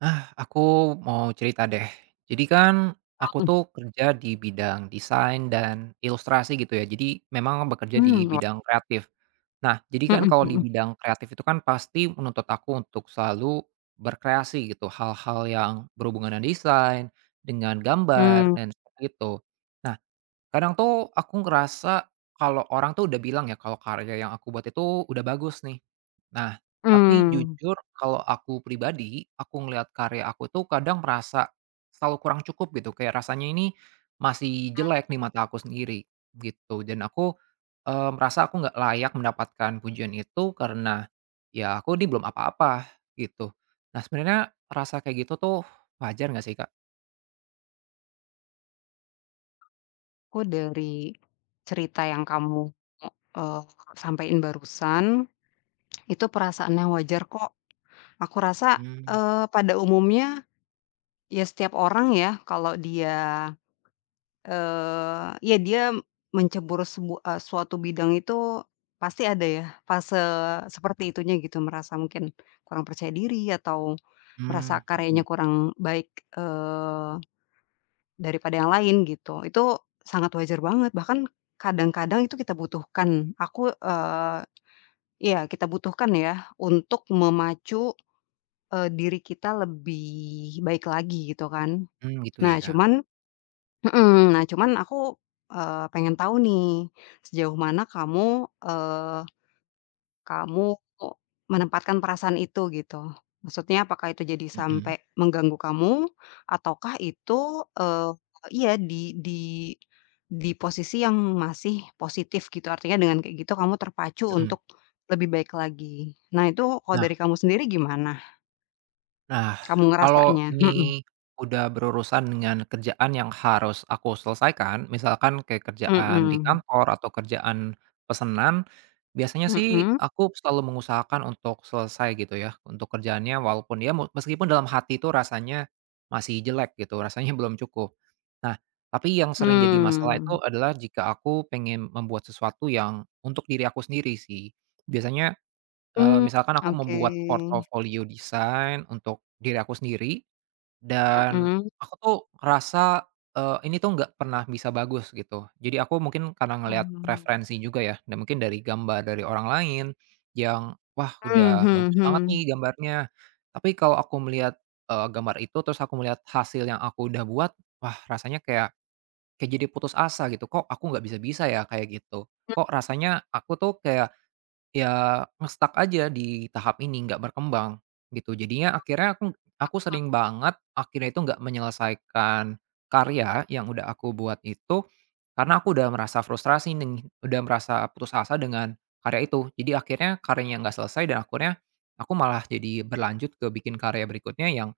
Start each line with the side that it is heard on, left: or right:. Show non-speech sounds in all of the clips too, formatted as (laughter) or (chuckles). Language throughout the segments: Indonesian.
right: Ah, aku mau cerita deh. Jadi kan aku
left: Hmm.
right: tuh kerja di bidang desain dan ilustrasi gitu ya, jadi memang bekerja di
left: Mmm, o
right: bidang kreatif. Nah, jadi kan
left: Hmm
right: kalau di
left: hmm.
right: bidang kreatif itu kan pasti menuntut aku untuk selalu berkreasi gitu, hal-hal yang berhubungan dengan desain, dengan gambar
left: Hmm.
right: dan seperti itu. Nah, kadang tuh aku ngerasa kalau orang tuh udah bilang ya kalau karya yang aku buat itu udah bagus nih. Nah, tapi
left: Mmm.
right: jujur kalau aku pribadi, aku ngelihat karya aku tuh kadang merasa selalu kurang cukup gitu kayak rasanya ini masih
left: Mmm.
right: jelek di mata aku sendiri gitu dan aku, mmm, merasa aku nggak layak mendapatkan pujian itu karena ya aku ini belum apa-apa gitu. Nah, sebenarnya rasa kayak gitu tuh wajar nggak sih, Kak?
left: Aku dari, cerita yang kamu, eee, sampein barusan, itu perasaan yang wajar kok. Aku asa,
right: Hmm.
left: eee, pada umumnya ya setiap orang yah kalau dia, eee, ya dia mencebur sebua eee, suatu bidang itu pasti ada yah fase seperti itunya gitu. Merasa mungkin kurang percaya diri atau merasa
right: Mmm, hmm.
left: karyanya kurang baik, eee, daripada yang lain gitu. Itu sangat wajar banget, bahkan kadang-kadang itu kita butuhkan. Aku, eee iya kita butuhkan yah untuk memacu, eee, diri kita lebih baik lagi gitu kan.
right: Hmm, gitu
left: Nah
right: ya.
left: cuman hmm, nah cuman aku, eee, pengen tau nih sejauh mana kamu, eee, kamu menempatkan perasaan itu gitu. Maksudnya apakah itu jadi
right: Hmm.
left: sampe mengganggu kamu ataukah itu, eee, iya di di di posisi yang masih positif gitu artinya dengan kayak gitu kamu terpacu
right: Hmm.
left: untuk lebih baik lagi. Nah itu kalau
right: Nah.
left: dari kamu sendiri gimana?
right: Nah,
left: Kamu
right: kalau
left: ngerasanya, mhm.
right: ini udah berurusan dengan kerjaan yang harus aku selesaikan misalkan kayak kerjaan di
left: Mhm.
right: kantor atau kerjaan pesenan, biasanya sih
left: Mhm.
right: aku selalu mengusahakan untuk selesai gitu ya untuk kerjaannya, walaupun ya meskipun dalam hati itu rasanya masih jelek gitu rasanya belum cukup. Nah, tapi yang sering jadi masalah itu
left: Hmm.
right: adalah jika aku pengen membuat sesuatu yang untuk diri aku sendiri sih. Biasanya, eee,
left: Mmm,
right: misalkan aku
left: oke.
right: membuat portofolio desain untuk diri aku sendiri dan
left: Mhm.
right: aku tuh ngerasa, eee, ini tuh nggak pernah bisa bagus gitu. Jadi aku mungkin karena ngelihat
left: Hmm.
right: referensi juga ya dan mungkin dari gambar dari orang lain yang, "Wah,
left: Mhm
right: udah
left: mhm
right: bagus banget nih
left: mhm.
right: gambarnya." Tapi kalau aku melihat, eee, gambar itu terus aku melihat hasil yang aku udah buat, wah rasanya kayak kayak jadi putus asa gitu. Kok aku nggak bisa-bisa ya kayak gitu? Kok rasanya aku tuh kayak, ya nge-stuck aja di tahap ini, nggak berkembang gitu. Jadinya akhirnya aku aku
left: (unintelligible)
right: sering banget akhirnya itu nggak menyelesaikan karya yang udah aku buat itu, karena aku udah merasa frustrasi neng udah merasa putus asa dengan karya itu. Jadi akhirnya karyanya nggak selesai dan akhirnya aku malah jadi berlanjut ke bikin karya berikutnya yang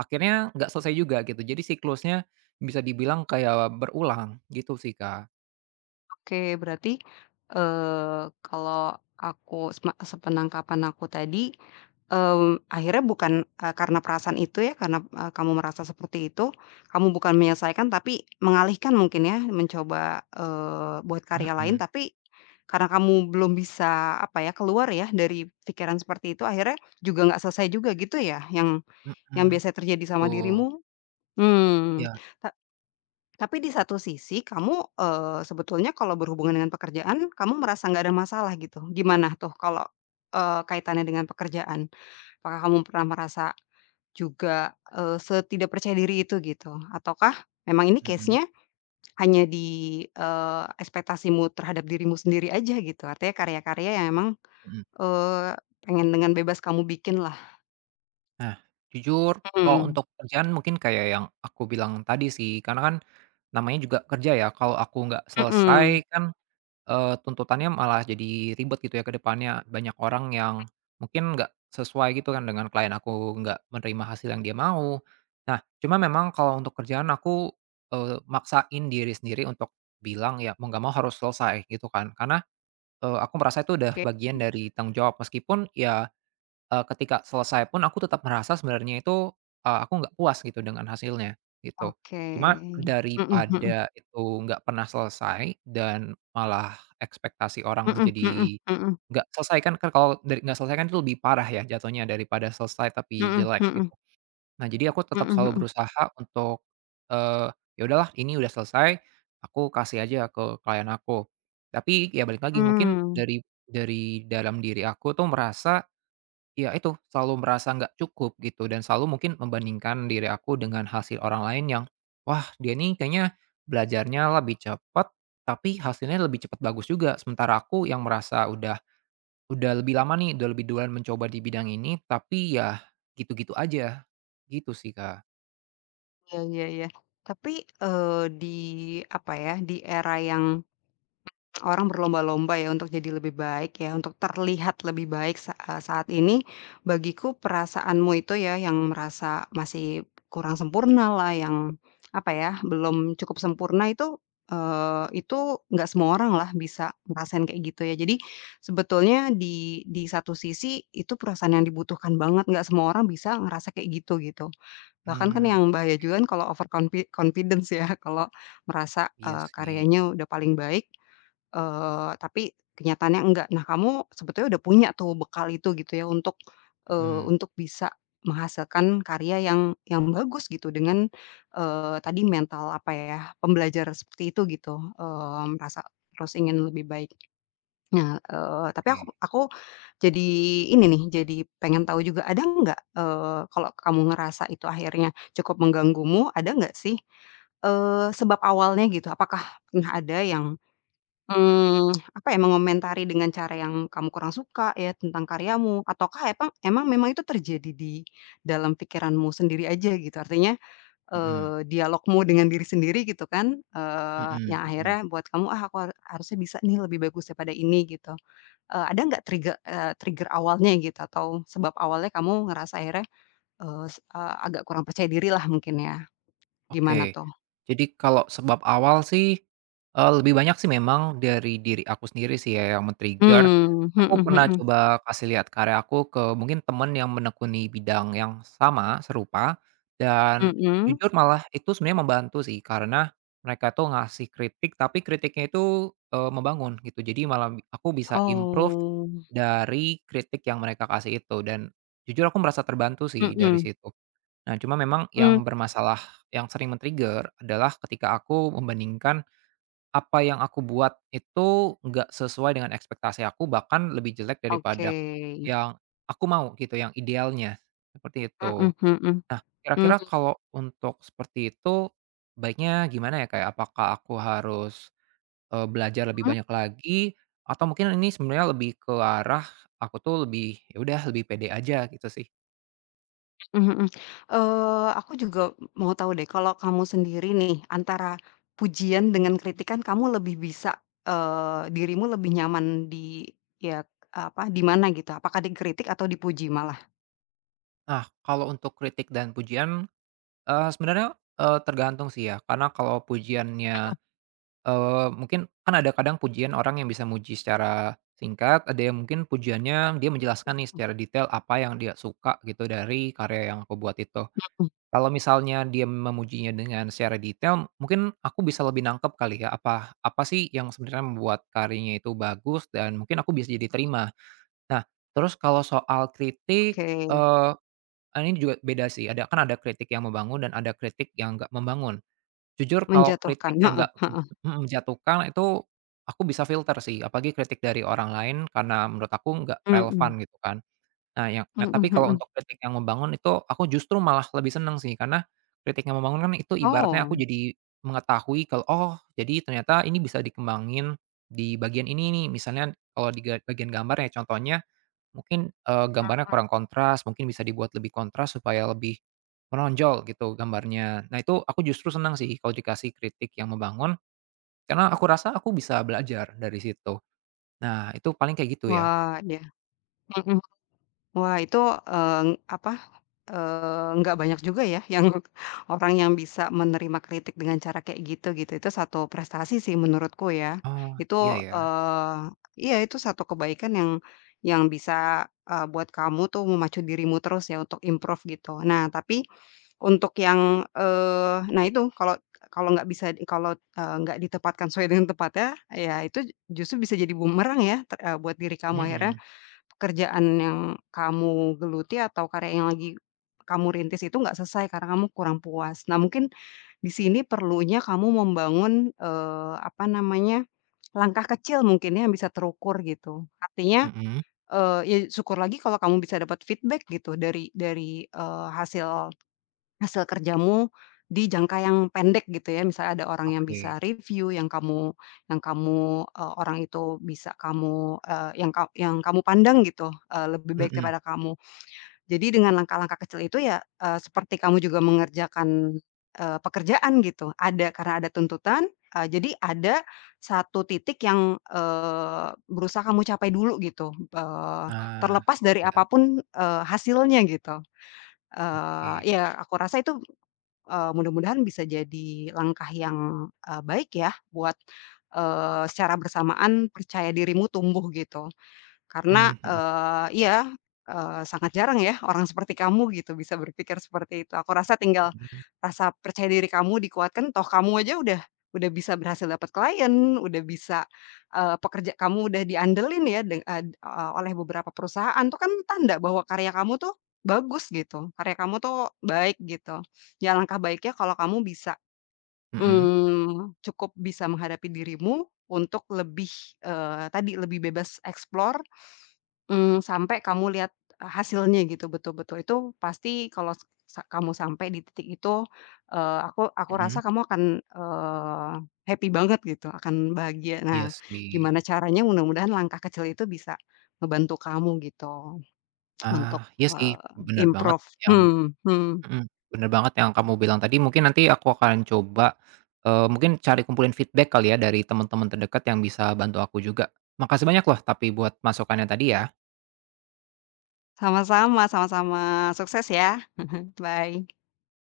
right: akhirnya nggak selesai juga gitu. Jadi siklusnya bisa dibilang kayak berulang, gitu sih Kak.
left: Oke, berarti, eee, kalau aku sep sepenangkapan aku tadi, eee, akhirnya bukan e karena perasaan itu ya, karena m kamu merasa seperti itu, kamu bukan menyelesaikan tapi mengalihkan mungkin ya, mencoba, eee, buat karya lain,
right: Mhm.
left: tapi karena kamu belum bisa, apa ya, keluar ya dari pikiran seperti itu, akhirnya juga nggak selesai juga, gitu ya, yang yang
right: Mhm.
left: biasa terjadi sama
right: Betul.
left: dirimu. Hmm,
right: Iya.
left: he tapi di satu sisi, kamu, eee, sebetulnya kalau berhubungan dengan pekerjaan kamu merasa nggak ada masalah, gitu. Gimana tuh kalau, eee, kaitannya dengan pekerjaan? Apakah kamu pernah merasa juga, eee, setidak percaya diri itu, gitu? Ataukah memang ini
right: Mhm.
left: case-nya hanya di, eee, ekspektasimu terhadap dirimu sendiri aja, gitu? Artinya karya-karya yang memang,
right: Hmm.
left: eee, pengen dengan bebas kamu bikinlah.
right: Nah, jujur kalau
left: Mhm.
right: untuk kerjaan mungkin kayak yang aku bilang tadi sih, karena kan namanya juga kerja ya, kalau aku nggak selesai
left: Mhm.
right: kan, eee, tuntutannya malah jadi ribet, gitu ya, ke depannya. Banyak orang yang mungkin nggak sesuai, gitu kan, dengan client aku, nggak menerima hasil yang dia mau. Nah, cuma memang kalau untuk kerjaan, aku, eee, maksain diri sendiri untuk bilang, ya mau nggak mau harus selesai, gitu kan, karena, eee, aku merasa itu udah
left: Oke.
right: bagian dari tanggung jawab, meskipun ya, eee, ketika selesai pun aku tetap merasa sebenarnya itu, eee, aku nggak puas gitu, dengan hasilnya, gitu.
left: Oke,
right: Cuma
left: mhm mhm.
right: daripada itu nggak pernah selesai dan malah ekspektasi orang
left: Mhm mhm
right: jadi
left: mhm.
right: nggak selesai kan, Kak, kalau dari nggak selesai kan itu lebih parah ya, jatuhnya, daripada selesai tapi
left: Mhm
right: jelek,
left: mhm.
right: gitu. Nah, jadi aku tetap
left: Mhm
right: selalu
left: mhm.
right: berusaha untuk, eee, ya udahlah, ini udah selesai, aku kasih aja ke client aku. Tapi ya balik lagi, mungkin
left: Mmm.
right: dari dari dalam diri aku tuh, merasa ya itu, selalu merasa nggak cukup gitu dan selalu mungkin membandingkan diri aku dengan hasil orang lain yang wah, dia nih kayaknya belajarnya lebih cepat, tapi hasilnya lebih cepat bagus juga. Sementara aku yang merasa udah udah lebih lama nih, udah lebih duluan mencoba di bidang ini, tapi ya gitu-gitu aja, gitu sih, Kak.
left: Iya iya iya. Tapi eee, di apa ya, di era yang (unintelligible) orang berlomba-lomba ya untuk jadi lebih baik ya, untuk terlihat lebih baik sa e saat ini bagiku perasaanmu itu ya yang merasa masih kurang sempurnalah, yang apa ya, belum cukup sempurna itu, eee, itu enggak semua orang lah bisa ngerasain kayak gitu ya. Jadi sebetulnya di di satu sisi itu perasaan yang dibutuhkan banget, enggak semua orang bisa ngerasa kayak gitu, gitu. Bahkan kan
right: Mmm
left: yang bahaya juga
right: oke.
left: kan kalau over confi confidence ya kalau merasa
right: Iya
left: eee,
right: sih.
left: karyanya udah paling baik, eee, tapi kenyataannya enggak. Nah, kamu sebetulnya udah punya tuh bekal itu gitu ya, untuk, eee,
right: Hmm.
left: untuk bisa menghasilkan karya yang yang bagus gitu dengan, eee, tadi mental apa ya, pembelajar seperti itu gitu, eee merasa terus ingin lebih baik. Nah, eee tapi ak
right: Oke.
left: aku jadi ini nih jadi pengen tahu juga, ada enggak, eee kalau kamu ngerasa itu akhirnya cukup mengganggumu, ada enggak sih, eee, sebab awalnya gitu, apakah pernah ada yang, hmm (tsk) apa ya, mengomentari dengan cara yang kamu kurang suka ya tentang karyamu ataukah epang emang memang itu terjadi di dalam pikiranmu sendiri aja gitu? Artinya,
right: Hmm.
left: eee, dialogmu dengan diri sendiri gitu kan? Eee,
right: Hmm,
left: yang
right: hmm.
left: akhirnya buat kamu, "Ah aku har harusnya bisa nih lebih bagus daripada ini," gitu. Eee ada enggak triggek eee trigger awalnya gitu atau sebab awalnya kamu ngerasa akhirnya, eee, ag agak kurang percaya diri lah mungkin ya. Gimana
right: Oke,
left: tuh?
right: jadi kalau sebab awal sih, eee, lebih banyak sih memang dari diri aku sendiri sih ya yang men trigger.
left: Hmm,
right: Aku
left: mhm
right: pernah
left: mhm.
right: coba kasih lihat karya aku ke mungkin teman yang menekuni bidang yang sama, serupa dan
left: Hmm.
right: jujur malah itu sebenarnya membantu sih. Karena mereka tuh ngasih kritik tapi kritiknya itu, eee, membangun gitu. Jadi malah aku bisa improve
left: Oh.
right: dari kritik yang mereka kasih itu dan jujur aku merasa terbantu sih dari
left: Hmm.
right: situ. Nah, cuma memang
left: Hmm.
right: yang bermasalah yang sering men-trigger adalah ketika aku membandingkan apa yang aku buat itu gak sesuai dengan ekspektasi aku bahkan lebih jelek
left: Oke.
right: daripada yang aku mau gitu, yang idealnya, seperti itu.
left: Mhm mhm.
right: Nah,
left: Hmm.
right: kira-kira kalau untuk seperti itu, baiknya gimana ya Kak, ya, apakah aku harus, eee belajar lebih
left: Mhm.
right: banyak lagi? Atau mungkin ini sebenarnya lebih ke arah aku tuh lebih, "Ya udah lebih pede aja," gitu sih.
left: Mhm mhm. Eee aku juga m mau tahu deh, kalau kamu sendiri nih antara pujian dengan kritikan kamu lebih bisa, eee, dirimu lebih nyaman di ya apa, di mana gitu? Apakah dikritik atau dipuji malah?
right: Nah, kalau untuk kritik dan pujian, eee, sebenarnya, eee, tergantung sih ya karena kalau pujiannya,
left: (unintelligible)
right: eee, mungkin kan ada kadang pujian orang yang bisa muji secara singkat ada yang mungkin pujiannya dia menjelaskan nih
left: (unintelligible)
right: secara detail apa yang dia suka gitu dari karya yang aku buat itu.
left: Apa tuh?
right: Kalau misalnya dia memujinya dengan secara detail mungkin aku bisa lebih nangkep kali ya apa, apa sih yang sebenarnya membuat karyanya itu bagus dan mungkin aku bisa jadi terima. Nah, terus kalau soal kritik,
left: Oke.
right: eee, ini juga beda sih ada kan ada kritik yang membangun dan ada kritik yang nggak membangun. Jujur kalau
left: Menjatuhkan.
right: kritik yang
left: Heeh
right: nggak me
left: heeh.
right: menjatuhkan itu aku bisa filter sih apalagi kritik dari orang lain karena menurut aku nggak relevan
left: Hmm.
right: gitu kan. Nah, yang nah tapi
left: Hmm
right: kalau
left: hmm.
right: untuk kritik yang membangun itu aku justru malah lebih senang sih karena kritik yang membangun kan itu ibaratnya aku
left: Oh.
right: jadi mengetahui kalau, "Oh jadi ternyata ini bisa dikembangin di bagian ini nih," misalnya kalau di ga bagian gambar ya contohnya mungkin, eee, gambarnya
left: Hmm.
right: kurang kontras mungkin bisa dibuat lebih kontras supaya lebih menonjol gitu gambarnya. Nah, itu aku justru senang sih kalau dikasih kritik yang membangun karena aku rasa aku bisa belajar dari situ. Nah, itu paling kayak gitu ya.
left: Wah yah, hmm. Wah itu, eee, apa, eee, nggak banyak juga ya, yang, e orang yang bisa menerima kritik dengan cara kayak gitu, gitu itu satu prestasi sih menurutku ya.
right: Oh, iya
left: Itu,
right: ya.
left: eee, iya itu sat kebaikan yang yang bisa, e buat kamu tuh memacu dirimu terus ya untuk improve gitu. Nah tapi untuk yang, eee, nah itu kalau kalau nggak bisa kalau, eee, nggak ditepatkan sesuai dengan tempatnya ya itu, j justru bisa jadi bumerang ya ter e buat diri kamu akhirnya,
right: Hmm.
left: pekerjaan yang kamu geluti atau karya yang lagi kamu rintis itu nggak selesai karena kamu kurang puas. Nah mungkin, di sini perlunya kamu membangun, eee, apa namanya, langkah kecil mungkin yang bisa terukur gitu. Artinya,
right: Hmm.
left: eee, ya syukur lagi kalau kamu bisa dapat feedback gitu dari dari, eee, hasil hasil kerjamu di jangka yang pendek gitu ya, misalnya ada orang yang
right: Oke.
left: bisa reviu yang kamu yang kamu e orang itu bisa kamu, eee, yang ka yang kamu pandang gitu, eee, lebih baik
right: Hmm.
left: daripada kamu. Jadi dengan langkah-langkah kecil itu ya, eee, seperti kamu juga mengerjakan, eee, pekerjaan gitu, ada karena ada tuntutan, e jadi ada satu titik yang, eee, berusaha kamu capai dulu gitu. Eee,
right: Ah
left: terlepas dari
right: iya.
left: apapun, eee, hasilnya gitu. Eee,
right: Oke.
left: ya aku rasa itu, eee, mudah-mudahan bisa jadi langkah yang, e baik ya buat, eee, secara bersamaan percaya dirimu tumbuh gitu. Karena,
right: Mmm hmm.
left: eee, iya, eee, sangat jarang ya orang seperti kamu gitu bisa berpikir seperti itu. Aku rasa tinggal
right: Hmm.
left: rasa percaya diri kamu dikuatkan toh kamu aja udah udah bisa berhasil dapat klien, udah bisa, eee, pekerja kamu udah diandelin ya de eee, o oleh beberapa perusahaan itu kan tanda bahwa karya kamu tuh bagus gitu, karya kamu tuh baik gitu. Ya langkah baiknya kalau kamu bisa,
right: Hmm.
left: mmm, cukup bisa menghadapi dirimu untuk lebih, eee, tadi, lebih bebas explore, mmm, sampai kamu lihat a hasilnya gitu betul-betul itu pasti kalau s sa kamu sampai di titik itu, eee, aku, aku
right: Hmm.
left: rasa kamu akan, eee, happy banget gitu akan bahagia.
right: Iya
left: Nah
right: sih.
left: gimana caranya mudah-mudahan langkah kecil itu bisa ngebantu kamu gitu, (smacks lips) untuk,
right: Ah, iya sih
left: eee,
right: bener banget
left: improve
right: yang
left: hmm hmm.
right: hmm bener banget yang kamu bilang tadi mungkin nanti aku akan coba, eee, mungkin cari kumpulin feedback kali ya dari temen-temen terdekat yang bisa bantu aku juga. Makasih banyak loh tapi buat masukannya tadi ya.
left: Sama-sama sama-sama sukses ya. (chuckles) Bye.